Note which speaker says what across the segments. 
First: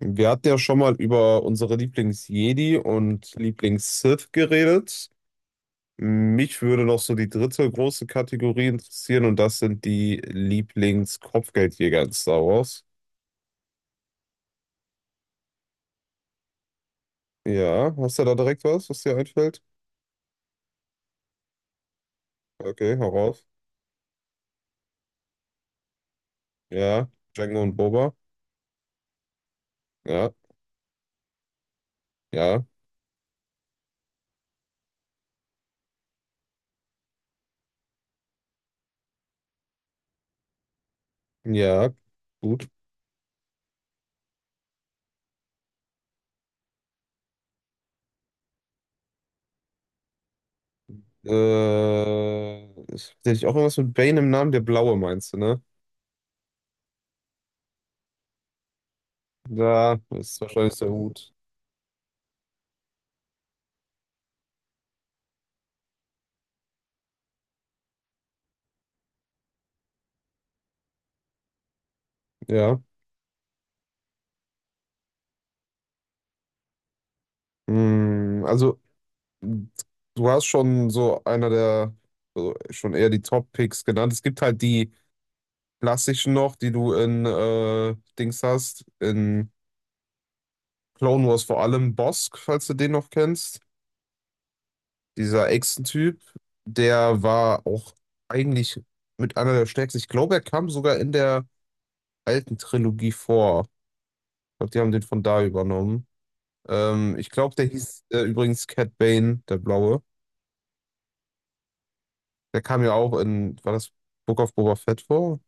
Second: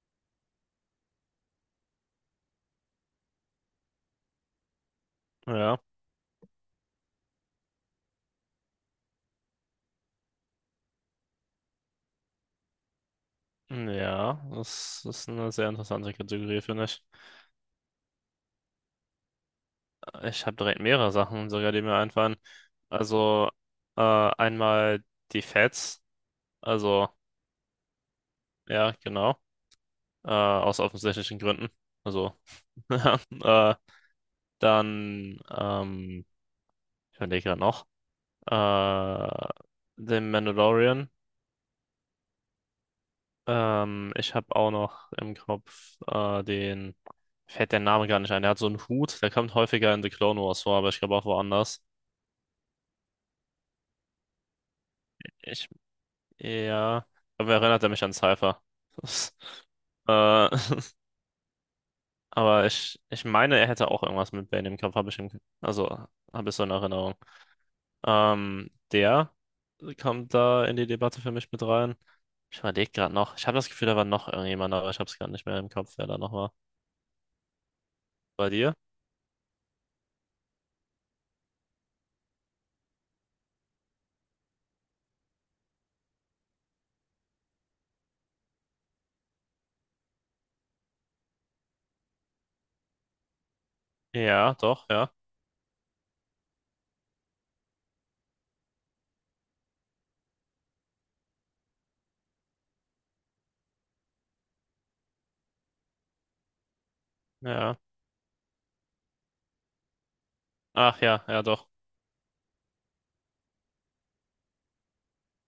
Speaker 1: Wir hatten ja schon mal über unsere Lieblings-Jedi und Lieblings-Sith geredet.
Speaker 2: Ja,
Speaker 1: Mich würde noch so die dritte große Kategorie interessieren und das sind die Lieblings-Kopfgeldjäger in Star Wars.
Speaker 2: ja, das ist eine sehr interessante Kategorie, finde ich.
Speaker 1: Ja, hast du da direkt was, was dir einfällt?
Speaker 2: Ich habe direkt mehrere Sachen sogar, die mir einfallen.
Speaker 1: Okay, hau raus.
Speaker 2: Also einmal die Feds, also
Speaker 1: Ja, Jango und Boba.
Speaker 2: ja, genau,
Speaker 1: Ja,
Speaker 2: aus offensichtlichen Gründen. Also
Speaker 1: ja,
Speaker 2: äh, dann, ähm, ich überlege gerade noch, äh, den Mandalorian.
Speaker 1: ja, gut.
Speaker 2: Ich habe auch noch im Kopf fällt der Name gar nicht ein. Der hat so einen Hut, der kommt häufiger in The Clone Wars vor, aber ich glaube auch woanders.
Speaker 1: Äh, Ist tatsächlich auch irgendwas mit Bane im Namen, der Blaue meinst du, ne?
Speaker 2: Ich, ja, aber erinnert er mich an Cypher. Das-
Speaker 1: Da ist
Speaker 2: Äh,
Speaker 1: wahrscheinlich der Hut.
Speaker 2: aber ich meine, er hätte auch irgendwas mit Bane im Kopf, habe ich im, also habe ich so in Erinnerung. Der kommt da in die Debatte für mich mit rein. Ich
Speaker 1: Ja.
Speaker 2: überlege gerade noch. Ich habe das Gefühl, da war noch irgendjemand, aber ich habe es gar nicht mehr im Kopf, wer da noch war.
Speaker 1: Hm,
Speaker 2: Bei dir?
Speaker 1: also du hast schon so einer der, also schon eher die Top-Picks genannt. Es gibt halt die klassischen noch, die du in Dings hast, in Clone Wars vor allem Bosk, falls du den noch kennst.
Speaker 2: Ja, doch, ja.
Speaker 1: Dieser Echsen-Typ, der war auch eigentlich mit einer der stärksten. Ich glaube, er kam sogar in der alten Trilogie vor. Ich glaube, die haben den von da übernommen. Ich glaube, der
Speaker 2: Ja.
Speaker 1: hieß übrigens Cat Bane, der Blaue.
Speaker 2: Ach ja, ja doch.
Speaker 1: Der kam ja auch in, war das Book of Boba Fett vor?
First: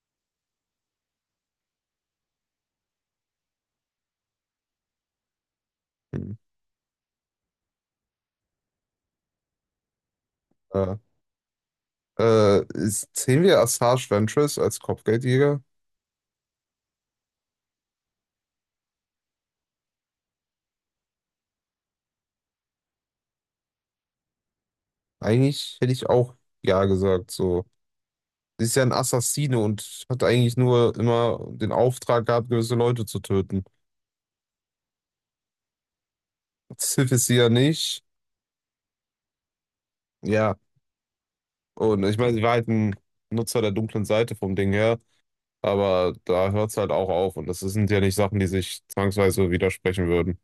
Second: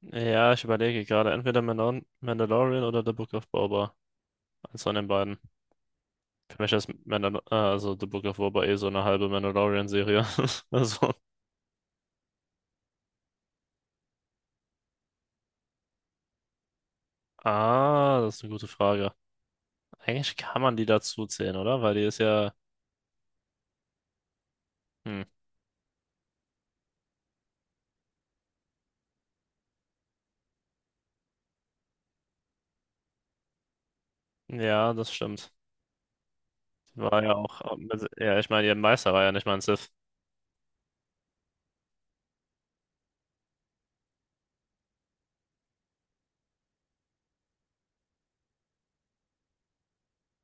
Speaker 2: Ja, ich überlege gerade, entweder Mandalorian oder The Book of Boba. Eins von den beiden.
Speaker 1: Hm.
Speaker 2: Für mich ist Mandal also The Book of Boba eh so eine halbe Mandalorian-Serie.
Speaker 1: Ja.
Speaker 2: Also,
Speaker 1: Zählen wir Assage Ventress als Kopfgeldjäger?
Speaker 2: ah, das ist eine gute Frage. Eigentlich kann man die dazu zählen, oder? Weil die ist ja, hm,
Speaker 1: Eigentlich hätte ich auch ja gesagt. So. Sie ist ja ein Assassine und hat eigentlich nur immer den Auftrag gehabt, gewisse Leute zu töten.
Speaker 2: ja, das stimmt. Die
Speaker 1: Sith
Speaker 2: War
Speaker 1: ist
Speaker 2: ja
Speaker 1: sie ja
Speaker 2: auch,
Speaker 1: nicht.
Speaker 2: ja, ich meine, ihr Meister war ja nicht mal ein Sith.
Speaker 1: Ja. Und ich meine, sie war halt ein Nutzer der dunklen Seite vom Ding her, aber da hört es halt auch auf. Und das sind ja nicht Sachen, die sich zwangsweise widersprechen würden.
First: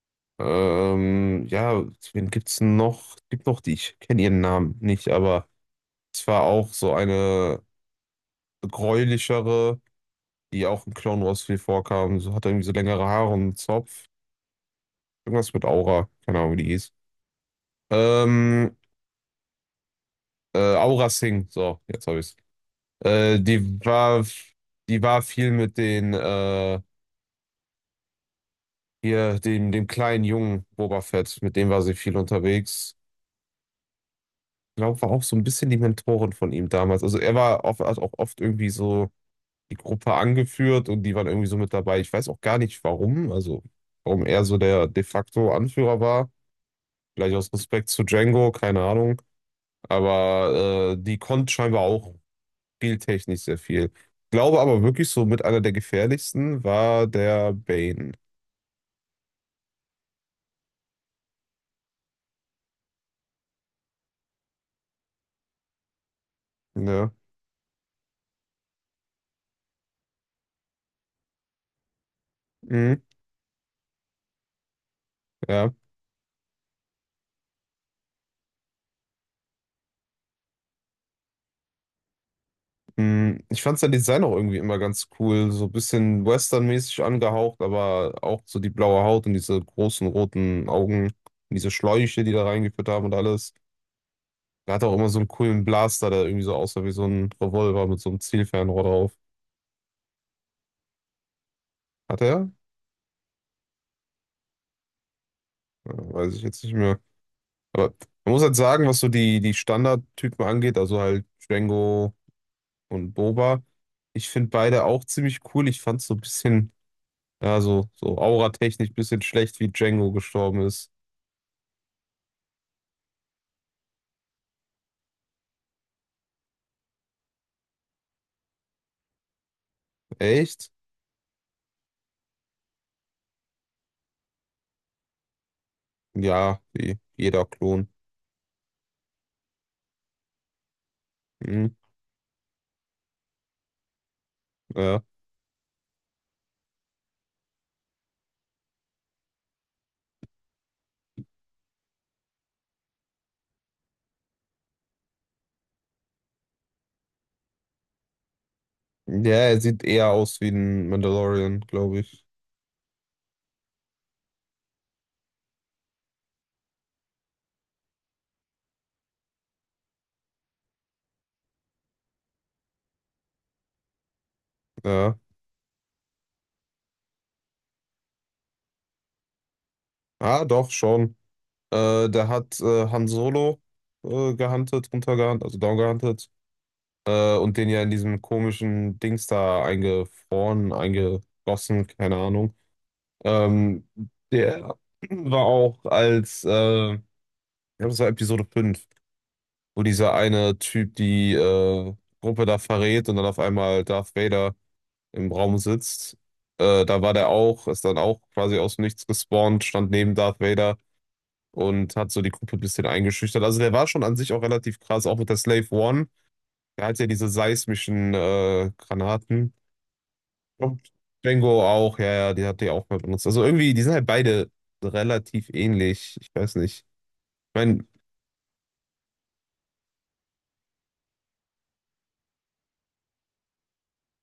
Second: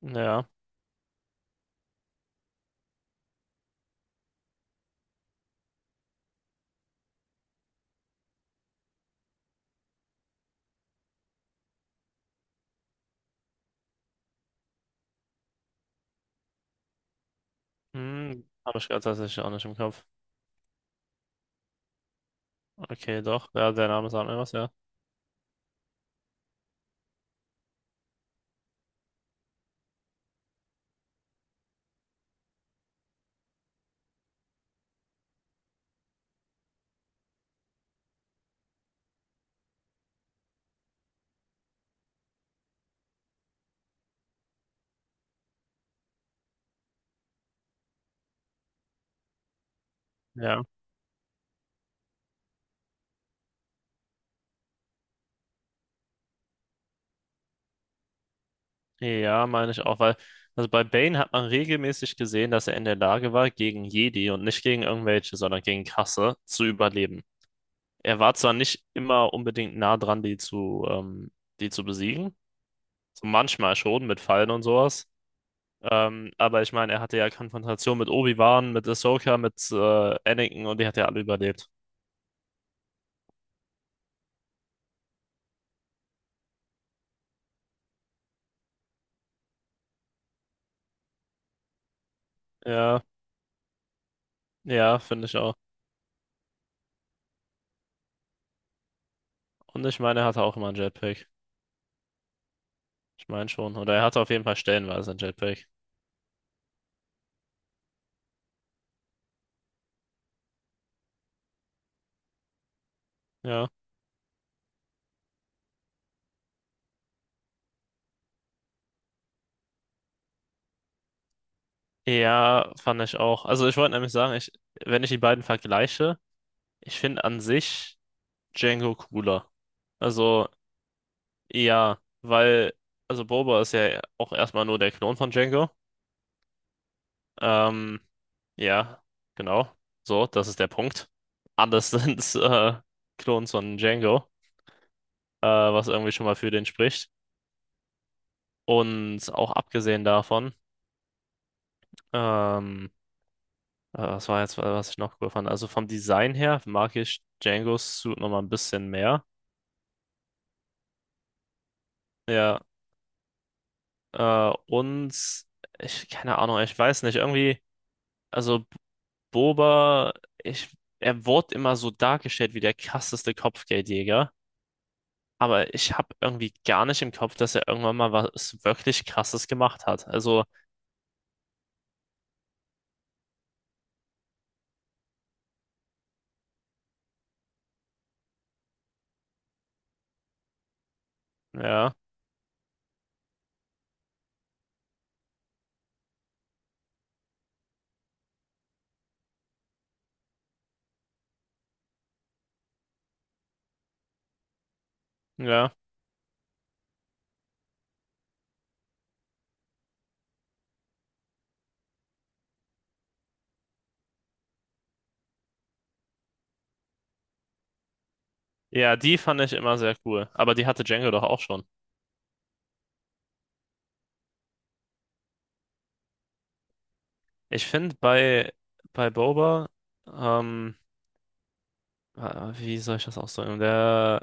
Speaker 2: Ja,
Speaker 1: Ja, wen gibt's denn noch? Es gibt noch die, ich kenne ihren Namen nicht, aber es war auch so eine gräulichere, die auch in Clone Wars viel vorkamen. So hat er irgendwie so längere Haare und einen Zopf. Irgendwas mit Aura. Keine Ahnung, wie die hieß.
Speaker 2: hm,
Speaker 1: Ähm,
Speaker 2: habe ich gerade tatsächlich auch nicht im Kopf.
Speaker 1: Aura Singh. So, jetzt habe ich's.
Speaker 2: Okay,
Speaker 1: Äh,
Speaker 2: doch,
Speaker 1: die
Speaker 2: ja, der Name
Speaker 1: war,
Speaker 2: sagt mir was, ja.
Speaker 1: die war viel mit den, hier, dem kleinen Jungen Boba Fett. Mit dem war sie viel unterwegs. Ich glaube, war auch so ein bisschen die Mentorin von ihm damals. Also er war oft, hat auch oft irgendwie so die Gruppe angeführt und die waren irgendwie so mit dabei. Ich weiß auch gar nicht warum, also warum er so der de facto Anführer war. Vielleicht aus Respekt zu Django, keine Ahnung.
Speaker 2: Ja.
Speaker 1: Aber die konnte scheinbar auch spieltechnisch sehr viel. Glaube aber wirklich so mit einer der gefährlichsten war der Bane.
Speaker 2: Ja, meine ich auch, weil, also bei Bane hat man regelmäßig gesehen, dass er in der Lage war, gegen Jedi und nicht gegen irgendwelche, sondern gegen Kasse zu
Speaker 1: Ja.
Speaker 2: überleben. Er war zwar nicht immer unbedingt nah dran, die zu besiegen,
Speaker 1: Mhm.
Speaker 2: so manchmal schon mit Fallen und sowas,
Speaker 1: Ja.
Speaker 2: aber ich meine, er hatte ja Konfrontation mit Obi-Wan, mit Ahsoka, mit Anakin, und die hat ja alle überlebt.
Speaker 1: Mhm. Ich fand sein Design auch irgendwie immer ganz cool. So ein bisschen westernmäßig angehaucht, aber auch so die blaue Haut und diese großen roten Augen, und diese Schläuche, die da reingeführt
Speaker 2: Ja,
Speaker 1: haben und alles. Er hat auch
Speaker 2: ja,
Speaker 1: immer so
Speaker 2: finde
Speaker 1: einen
Speaker 2: ich auch.
Speaker 1: coolen Blaster, der irgendwie so aussah wie so ein Revolver mit so einem Zielfernrohr drauf.
Speaker 2: Und ich meine, er hatte auch immer einen Jetpack.
Speaker 1: Hat er?
Speaker 2: Ich meine schon. Oder er hatte auf jeden Fall stellenweise einen Jetpack.
Speaker 1: Ja, weiß ich jetzt nicht mehr. Aber man muss halt sagen, was so die Standardtypen angeht, also halt Django und Boba.
Speaker 2: Ja.
Speaker 1: Ich finde beide auch ziemlich cool. Ich fand es so ein bisschen, ja, so, so auratechnisch ein bisschen schlecht, wie Django gestorben ist.
Speaker 2: Ja, fand ich auch. Also ich wollte nämlich sagen, wenn ich die beiden vergleiche, ich finde an sich Django cooler. Also
Speaker 1: Echt?
Speaker 2: ja, weil, also Boba ist ja auch erstmal nur der Klon von Django.
Speaker 1: Ja, wie jeder Klon.
Speaker 2: Ähm, ja, genau. So, das ist der Punkt.
Speaker 1: Hm,
Speaker 2: Alles sind Klons von Django,
Speaker 1: ja.
Speaker 2: was irgendwie schon mal für den spricht. Und auch abgesehen davon, ähm, was war jetzt, was ich noch cool fand? Also vom Design her mag ich Django's Suit nochmal ein bisschen mehr.
Speaker 1: Ja, er sieht eher aus wie ein Mandalorian, glaube ich.
Speaker 2: Ja, und ich, keine Ahnung, ich weiß nicht, irgendwie, also Boba, ich, er wurde immer so dargestellt wie der krasseste Kopfgeldjäger,
Speaker 1: Ja.
Speaker 2: aber ich habe irgendwie gar nicht im Kopf, dass er irgendwann mal was wirklich Krasses gemacht hat.
Speaker 1: Ah,
Speaker 2: Also,
Speaker 1: doch, schon. Der hat Han Solo runtergehuntet, also down und den ja in diesem komischen Dings da eingefroren, eingegossen,
Speaker 2: ja,
Speaker 1: keine Ahnung. Ähm, Der war auch ich glaube, das war Episode 5, wo dieser eine Typ die Gruppe da verrät und dann auf einmal Darth Vader im Raum
Speaker 2: ja.
Speaker 1: sitzt. Da war der auch, ist dann auch quasi aus dem Nichts gespawnt, stand neben Darth Vader und hat so die Gruppe ein bisschen eingeschüchtert. Also der war schon an sich auch relativ krass, auch mit der Slave One. Der hat ja diese seismischen
Speaker 2: Ja, die fand ich
Speaker 1: Granaten,
Speaker 2: immer sehr cool, aber die hatte
Speaker 1: und
Speaker 2: Django doch auch
Speaker 1: Django
Speaker 2: schon.
Speaker 1: auch, ja, ja, die hat die auch mal benutzt. Also irgendwie, die sind halt beide relativ ähnlich. Ich weiß nicht. Ich
Speaker 2: Ich
Speaker 1: meine,
Speaker 2: finde bei Boba, ähm, äh, wie soll ich das ausdrücken? Der,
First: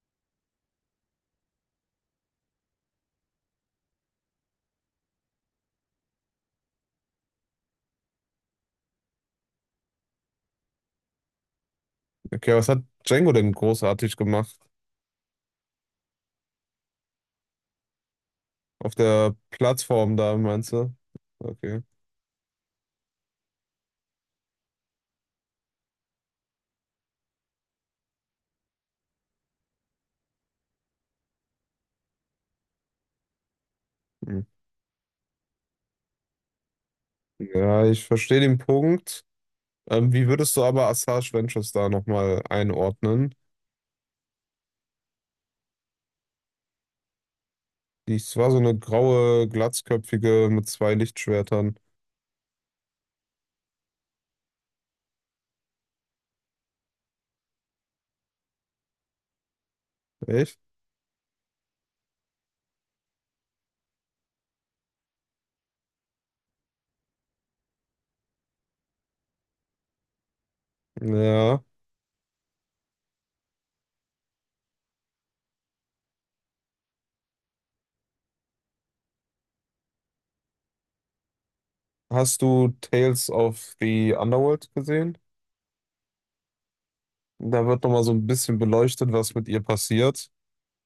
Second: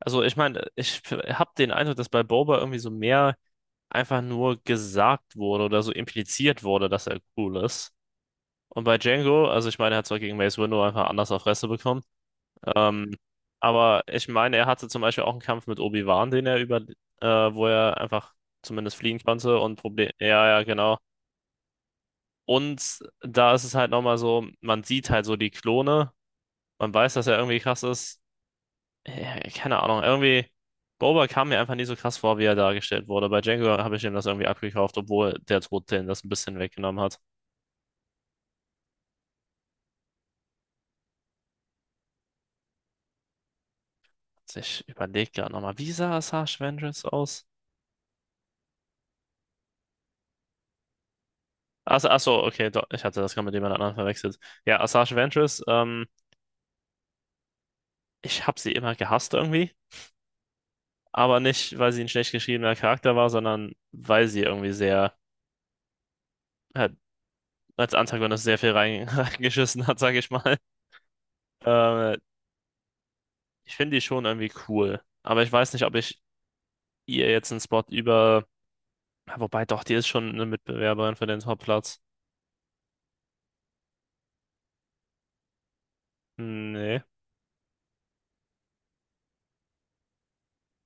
Speaker 2: also ich meine, ich habe den Eindruck, dass bei Boba irgendwie so mehr einfach nur gesagt wurde oder so impliziert wurde, dass er cool ist. Und bei Django, also ich meine, er hat zwar gegen Mace Windu einfach anders auf Fresse bekommen,
Speaker 1: okay, was hat
Speaker 2: ähm,
Speaker 1: Django denn
Speaker 2: aber
Speaker 1: großartig
Speaker 2: ich meine,
Speaker 1: gemacht?
Speaker 2: er hatte zum Beispiel auch einen Kampf mit Obi-Wan, den er über, äh, wo er einfach
Speaker 1: Auf
Speaker 2: zumindest fliehen
Speaker 1: der
Speaker 2: konnte und Problem,
Speaker 1: Plattform da,
Speaker 2: ja, ja,
Speaker 1: meinst du?
Speaker 2: genau.
Speaker 1: Okay.
Speaker 2: Und da ist es halt nochmal so, man sieht halt so die Klone, man weiß, dass er irgendwie krass ist, keine Ahnung, irgendwie, Boba kam mir einfach nicht so krass vor, wie er dargestellt wurde. Bei Django habe ich ihm das
Speaker 1: Hm.
Speaker 2: irgendwie abgekauft, obwohl der Tod den das ein bisschen weggenommen hat.
Speaker 1: Ja, ich verstehe den Punkt. Wie würdest du aber Asajj Ventress da nochmal einordnen?
Speaker 2: Ich überlege gerade nochmal, wie sah Asajj Ventress aus?
Speaker 1: Die Es war so eine graue, glatzköpfige mit zwei Lichtschwertern.
Speaker 2: Ach so, okay, doch, ich hatte das gerade mit jemand anderem verwechselt. Ja, Asajj Ventress, ich habe sie immer gehasst irgendwie,
Speaker 1: Echt?
Speaker 2: aber nicht, weil sie ein schlecht geschriebener Charakter war, sondern weil sie irgendwie sehr, äh, als Antagonist sehr viel rein- reingeschissen hat, sage ich mal.
Speaker 1: Ja.
Speaker 2: Äh, Ich finde die schon irgendwie cool, aber ich weiß nicht, ob ich ihr jetzt einen Spot über. Ja, Wobei doch, die ist schon eine Mitbewerberin für den Topplatz.
Speaker 1: Hast du Tales of the Underworld gesehen?
Speaker 2: Nee,
Speaker 1: Da wird nochmal so ein bisschen beleuchtet, was mit ihr passiert.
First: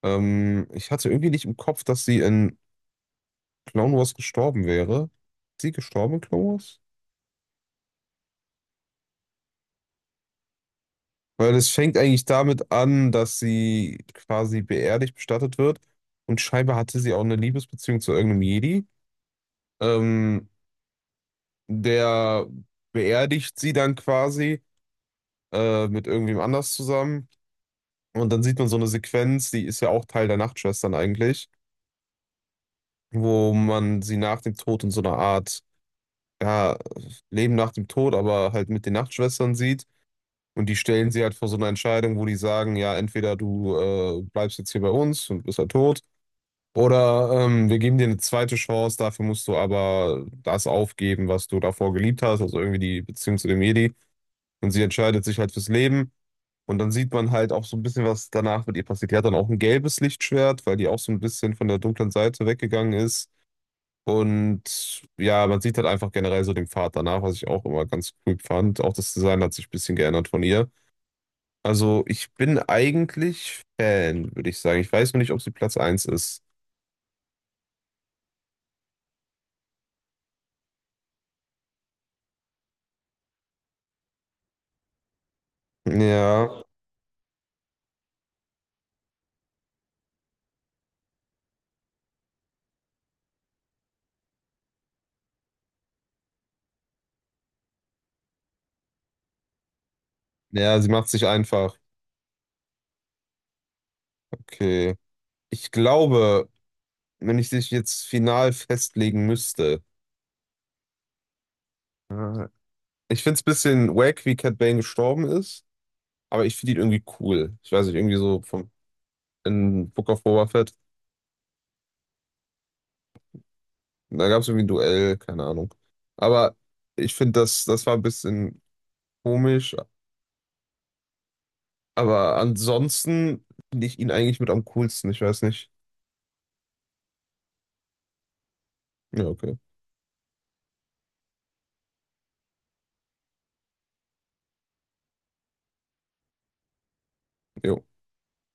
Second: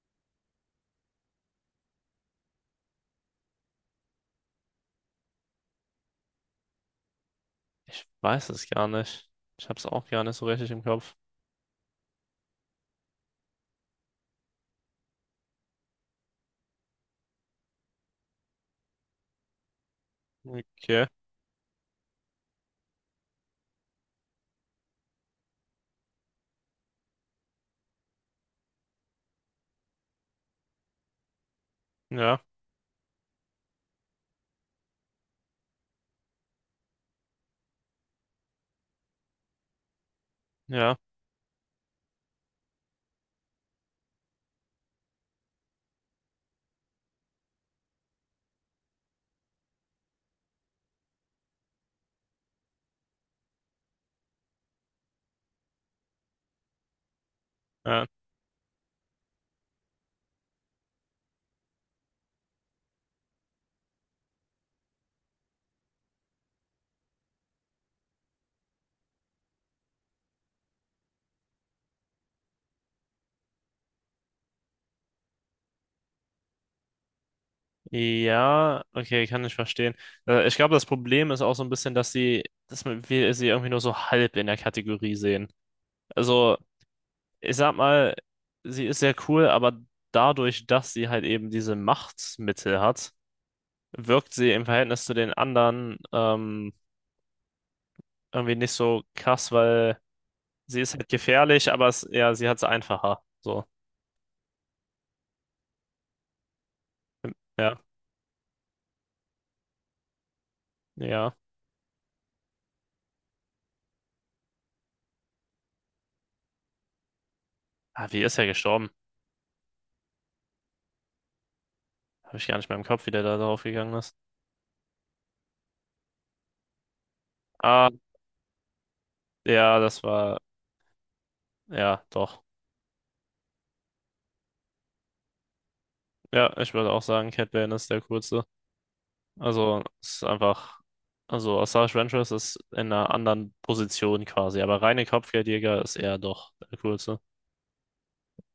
Speaker 1: Ich hatte irgendwie nicht im Kopf, dass sie in Clone Wars gestorben wäre. Ist sie gestorben in Clone Wars?
Speaker 2: ich weiß es gar nicht. Ich hab's auch gar nicht so richtig im Kopf.
Speaker 1: Weil es fängt eigentlich damit an, dass sie quasi beerdigt bestattet wird. Und scheinbar hatte sie auch eine Liebesbeziehung zu irgendeinem Jedi. Ähm,
Speaker 2: Okay,
Speaker 1: Der beerdigt sie dann quasi mit irgendwem anders zusammen. Und dann sieht man so eine Sequenz, die ist ja auch Teil der Nachtschwestern eigentlich,
Speaker 2: ja,
Speaker 1: wo man sie nach dem Tod in so einer Art, ja, Leben nach dem Tod, aber halt mit den Nachtschwestern sieht. Und die
Speaker 2: ja.
Speaker 1: stellen sie halt vor so eine Entscheidung, wo die sagen, ja, entweder du bleibst jetzt hier bei uns und bist halt tot, oder wir geben dir eine zweite Chance, dafür musst du aber das aufgeben, was du davor geliebt hast, also irgendwie die Beziehung zu dem Jedi. Und sie entscheidet sich halt fürs Leben. Und dann sieht man halt auch so ein bisschen,
Speaker 2: Ja,
Speaker 1: was danach mit ihr passiert. Die hat dann auch ein gelbes Lichtschwert, weil die auch so ein bisschen von der dunklen Seite weggegangen ist. Und ja, man sieht halt einfach generell so den Pfad danach, was ich auch immer ganz cool fand. Auch das Design hat sich ein bisschen geändert von ihr. Also ich bin eigentlich Fan, würde ich sagen. Ich weiß nur nicht, ob sie Platz eins ist.
Speaker 2: ja, okay, kann ich verstehen. Ich glaube, das Problem ist auch so ein bisschen, dass wir sie irgendwie nur so halb in der Kategorie sehen.
Speaker 1: Ja,
Speaker 2: Also, ich sag mal, sie ist sehr cool, aber dadurch, dass sie halt eben diese Machtmittel hat, wirkt sie im Verhältnis zu den anderen, irgendwie nicht so krass, weil
Speaker 1: ja,
Speaker 2: sie
Speaker 1: sie
Speaker 2: ist
Speaker 1: macht
Speaker 2: halt
Speaker 1: sich
Speaker 2: gefährlich,
Speaker 1: einfach.
Speaker 2: aber es, ja, sie hat es einfacher. So.
Speaker 1: Okay. Ich glaube, wenn ich dich
Speaker 2: Ja,
Speaker 1: jetzt final festlegen müsste,
Speaker 2: ja.
Speaker 1: äh, ich finde es ein bisschen wack, wie Cat Bane gestorben ist, aber ich finde ihn irgendwie cool. Ich weiß nicht,
Speaker 2: Ah,
Speaker 1: irgendwie
Speaker 2: wie ist
Speaker 1: so
Speaker 2: er
Speaker 1: vom
Speaker 2: gestorben?
Speaker 1: in Book of Boba Fett.
Speaker 2: Habe ich gar nicht mehr im Kopf, wie der da drauf gegangen ist.
Speaker 1: Da gab es irgendwie ein Duell, keine Ahnung. Aber ich finde, das
Speaker 2: Ah,
Speaker 1: war ein bisschen komisch.
Speaker 2: ja, das war, ja,
Speaker 1: Aber
Speaker 2: doch.
Speaker 1: ansonsten finde ich ihn eigentlich mit am coolsten. Ich weiß nicht.
Speaker 2: Ja, ich würde auch sagen, Cat Bane ist der kurze.
Speaker 1: Ja, okay.
Speaker 2: Also, es ist einfach, also Osage Ventress ist in einer anderen Position quasi, aber reine Kopfgeldjäger ist er doch der kurze.
Speaker 1: Jo.